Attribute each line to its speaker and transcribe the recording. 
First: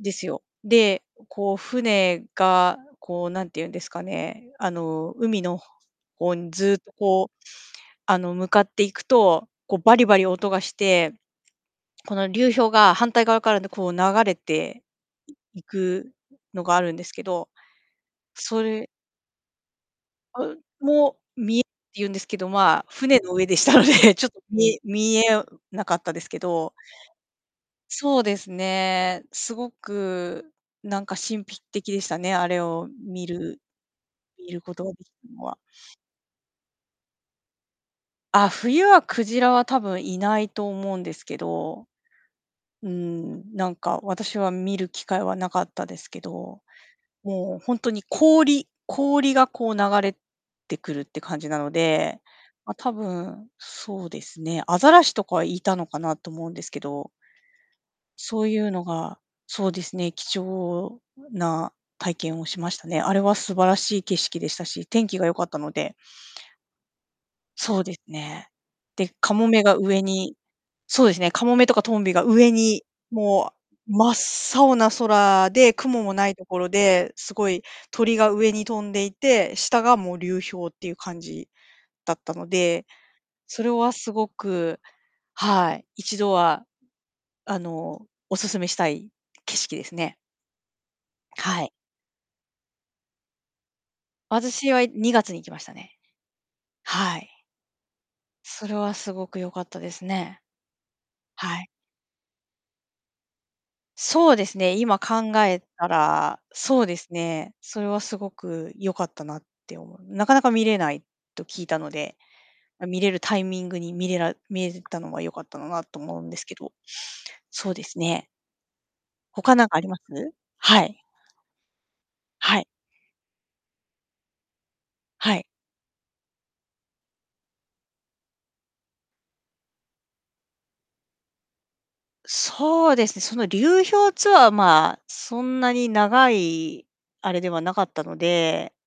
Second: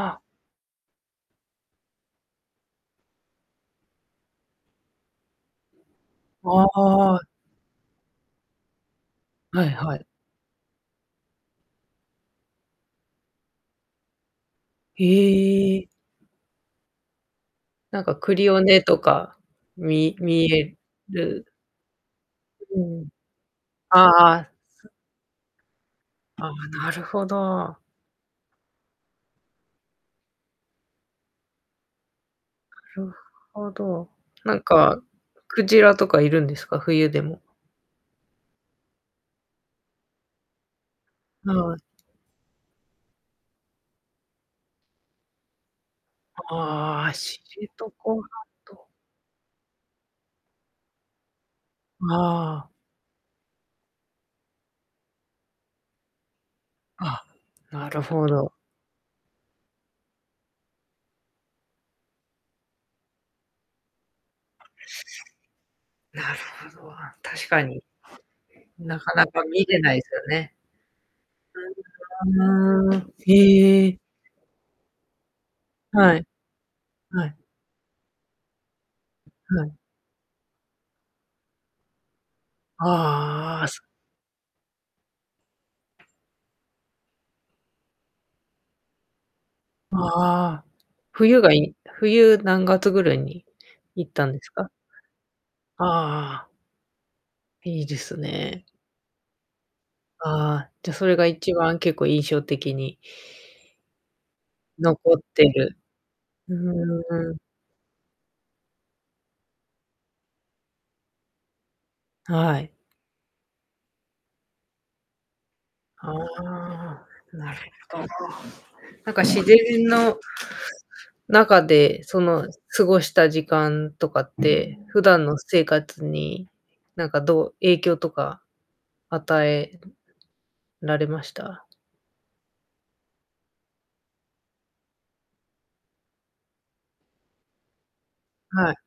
Speaker 1: で
Speaker 2: あ。
Speaker 1: すよ。で、こう、船が、こう、なんて言うんですかね。あの、海のほ方に
Speaker 2: あ
Speaker 1: ずっと、
Speaker 2: あ。
Speaker 1: こう、あの、向かっていくと、
Speaker 2: はい
Speaker 1: こう、
Speaker 2: は
Speaker 1: バ
Speaker 2: い。
Speaker 1: リバリ音がして、この流氷が反対側から、んで、こう流れていい
Speaker 2: ええ。
Speaker 1: くのがあるんですけど、
Speaker 2: なんか、クリオ
Speaker 1: そ
Speaker 2: ネ
Speaker 1: れ
Speaker 2: とかみ
Speaker 1: あ
Speaker 2: 見
Speaker 1: う
Speaker 2: え
Speaker 1: も、
Speaker 2: る。
Speaker 1: 見えて言うんですけど、
Speaker 2: う
Speaker 1: まあ、
Speaker 2: うん。
Speaker 1: 船の上でしたの
Speaker 2: あ
Speaker 1: で、ち
Speaker 2: あ
Speaker 1: ょっ
Speaker 2: あ
Speaker 1: と、
Speaker 2: あ。
Speaker 1: 見え
Speaker 2: す
Speaker 1: 見えうなかったですけ
Speaker 2: ああ、
Speaker 1: ど。
Speaker 2: なるほど。
Speaker 1: そうですね。すごく、なんか、神秘的でしたね、あれを
Speaker 2: なる
Speaker 1: 見る
Speaker 2: ほど。
Speaker 1: 見
Speaker 2: なん
Speaker 1: ることが
Speaker 2: か、
Speaker 1: できるのは。
Speaker 2: 鯨とかいるんですか？冬でも。
Speaker 1: あ、冬は鯨は多分、いないと思うんですけ
Speaker 2: はい。
Speaker 1: ど。うーん、なんか、私は見る機会はなかったですけど。
Speaker 2: ああ、知
Speaker 1: もう、ほん
Speaker 2: 床
Speaker 1: とに
Speaker 2: 半
Speaker 1: 氷
Speaker 2: 島。
Speaker 1: 氷がこう流れてくるって感じなの
Speaker 2: あ
Speaker 1: で、
Speaker 2: あ。
Speaker 1: まあ、多分、そうですね。アザラシとかはいたのかなと思うんですけど
Speaker 2: あ、なるほ
Speaker 1: そう
Speaker 2: ど。
Speaker 1: いうのが、そうですね、貴重な体験をしましたね。あれは素晴らしい景色でしたし、天気が良かったので。
Speaker 2: なるほど、確か
Speaker 1: そ
Speaker 2: に。
Speaker 1: うですね。
Speaker 2: な
Speaker 1: で、
Speaker 2: かな
Speaker 1: カ
Speaker 2: か
Speaker 1: モメ
Speaker 2: 見
Speaker 1: が
Speaker 2: れない
Speaker 1: 上
Speaker 2: すよ
Speaker 1: に
Speaker 2: ね。
Speaker 1: そうですね、カモメとかトンビが上に、
Speaker 2: うーん。
Speaker 1: も
Speaker 2: へ
Speaker 1: う
Speaker 2: え。
Speaker 1: 真っ青な空で、雲も
Speaker 2: はい。
Speaker 1: ないところで、
Speaker 2: は
Speaker 1: す
Speaker 2: い。
Speaker 1: ごい、鳥が上に飛んでいて、
Speaker 2: はい。
Speaker 1: 下がもう流氷っていう感じだったので、
Speaker 2: あ
Speaker 1: そ
Speaker 2: あ。
Speaker 1: れ
Speaker 2: す
Speaker 1: はすごく、はい。一度は。あの、お勧めしたい景色ですね。
Speaker 2: ああ。冬が
Speaker 1: は
Speaker 2: い
Speaker 1: い。
Speaker 2: い。冬何月ぐらいに行ったんですか？
Speaker 1: 私は2月に行きましたね。
Speaker 2: ああ。
Speaker 1: はい。
Speaker 2: いいですね。
Speaker 1: それはすごく良かったですね。
Speaker 2: ああ、じゃ、それが一
Speaker 1: はい。
Speaker 2: 番、結構、印象的に
Speaker 1: そうですね、
Speaker 2: 残
Speaker 1: 今
Speaker 2: っ
Speaker 1: 考
Speaker 2: て
Speaker 1: え
Speaker 2: る
Speaker 1: たら、
Speaker 2: ふ
Speaker 1: そうです
Speaker 2: ーん。
Speaker 1: ね、それはすごく良かったなって思う。なかなか見れないと聞いたので、
Speaker 2: はい。
Speaker 1: ま、見れるタイミングに見れら見れたのは良かったのなと
Speaker 2: あ
Speaker 1: 思うんですけど。
Speaker 2: あ、なる
Speaker 1: そうで
Speaker 2: ほ
Speaker 1: す
Speaker 2: ど。
Speaker 1: ね。
Speaker 2: なんか、自
Speaker 1: 他
Speaker 2: 然
Speaker 1: なんかあります？
Speaker 2: の
Speaker 1: はい。
Speaker 2: 中で、その
Speaker 1: はい。
Speaker 2: 過ごした時間とかって、普段
Speaker 1: は
Speaker 2: の
Speaker 1: い。
Speaker 2: 生活に、なんか、どう影響とか与ええのられました？
Speaker 1: そうですね、その流氷ツアー、まあ、そんなに長いあれではなかったの
Speaker 2: は
Speaker 1: で
Speaker 2: い。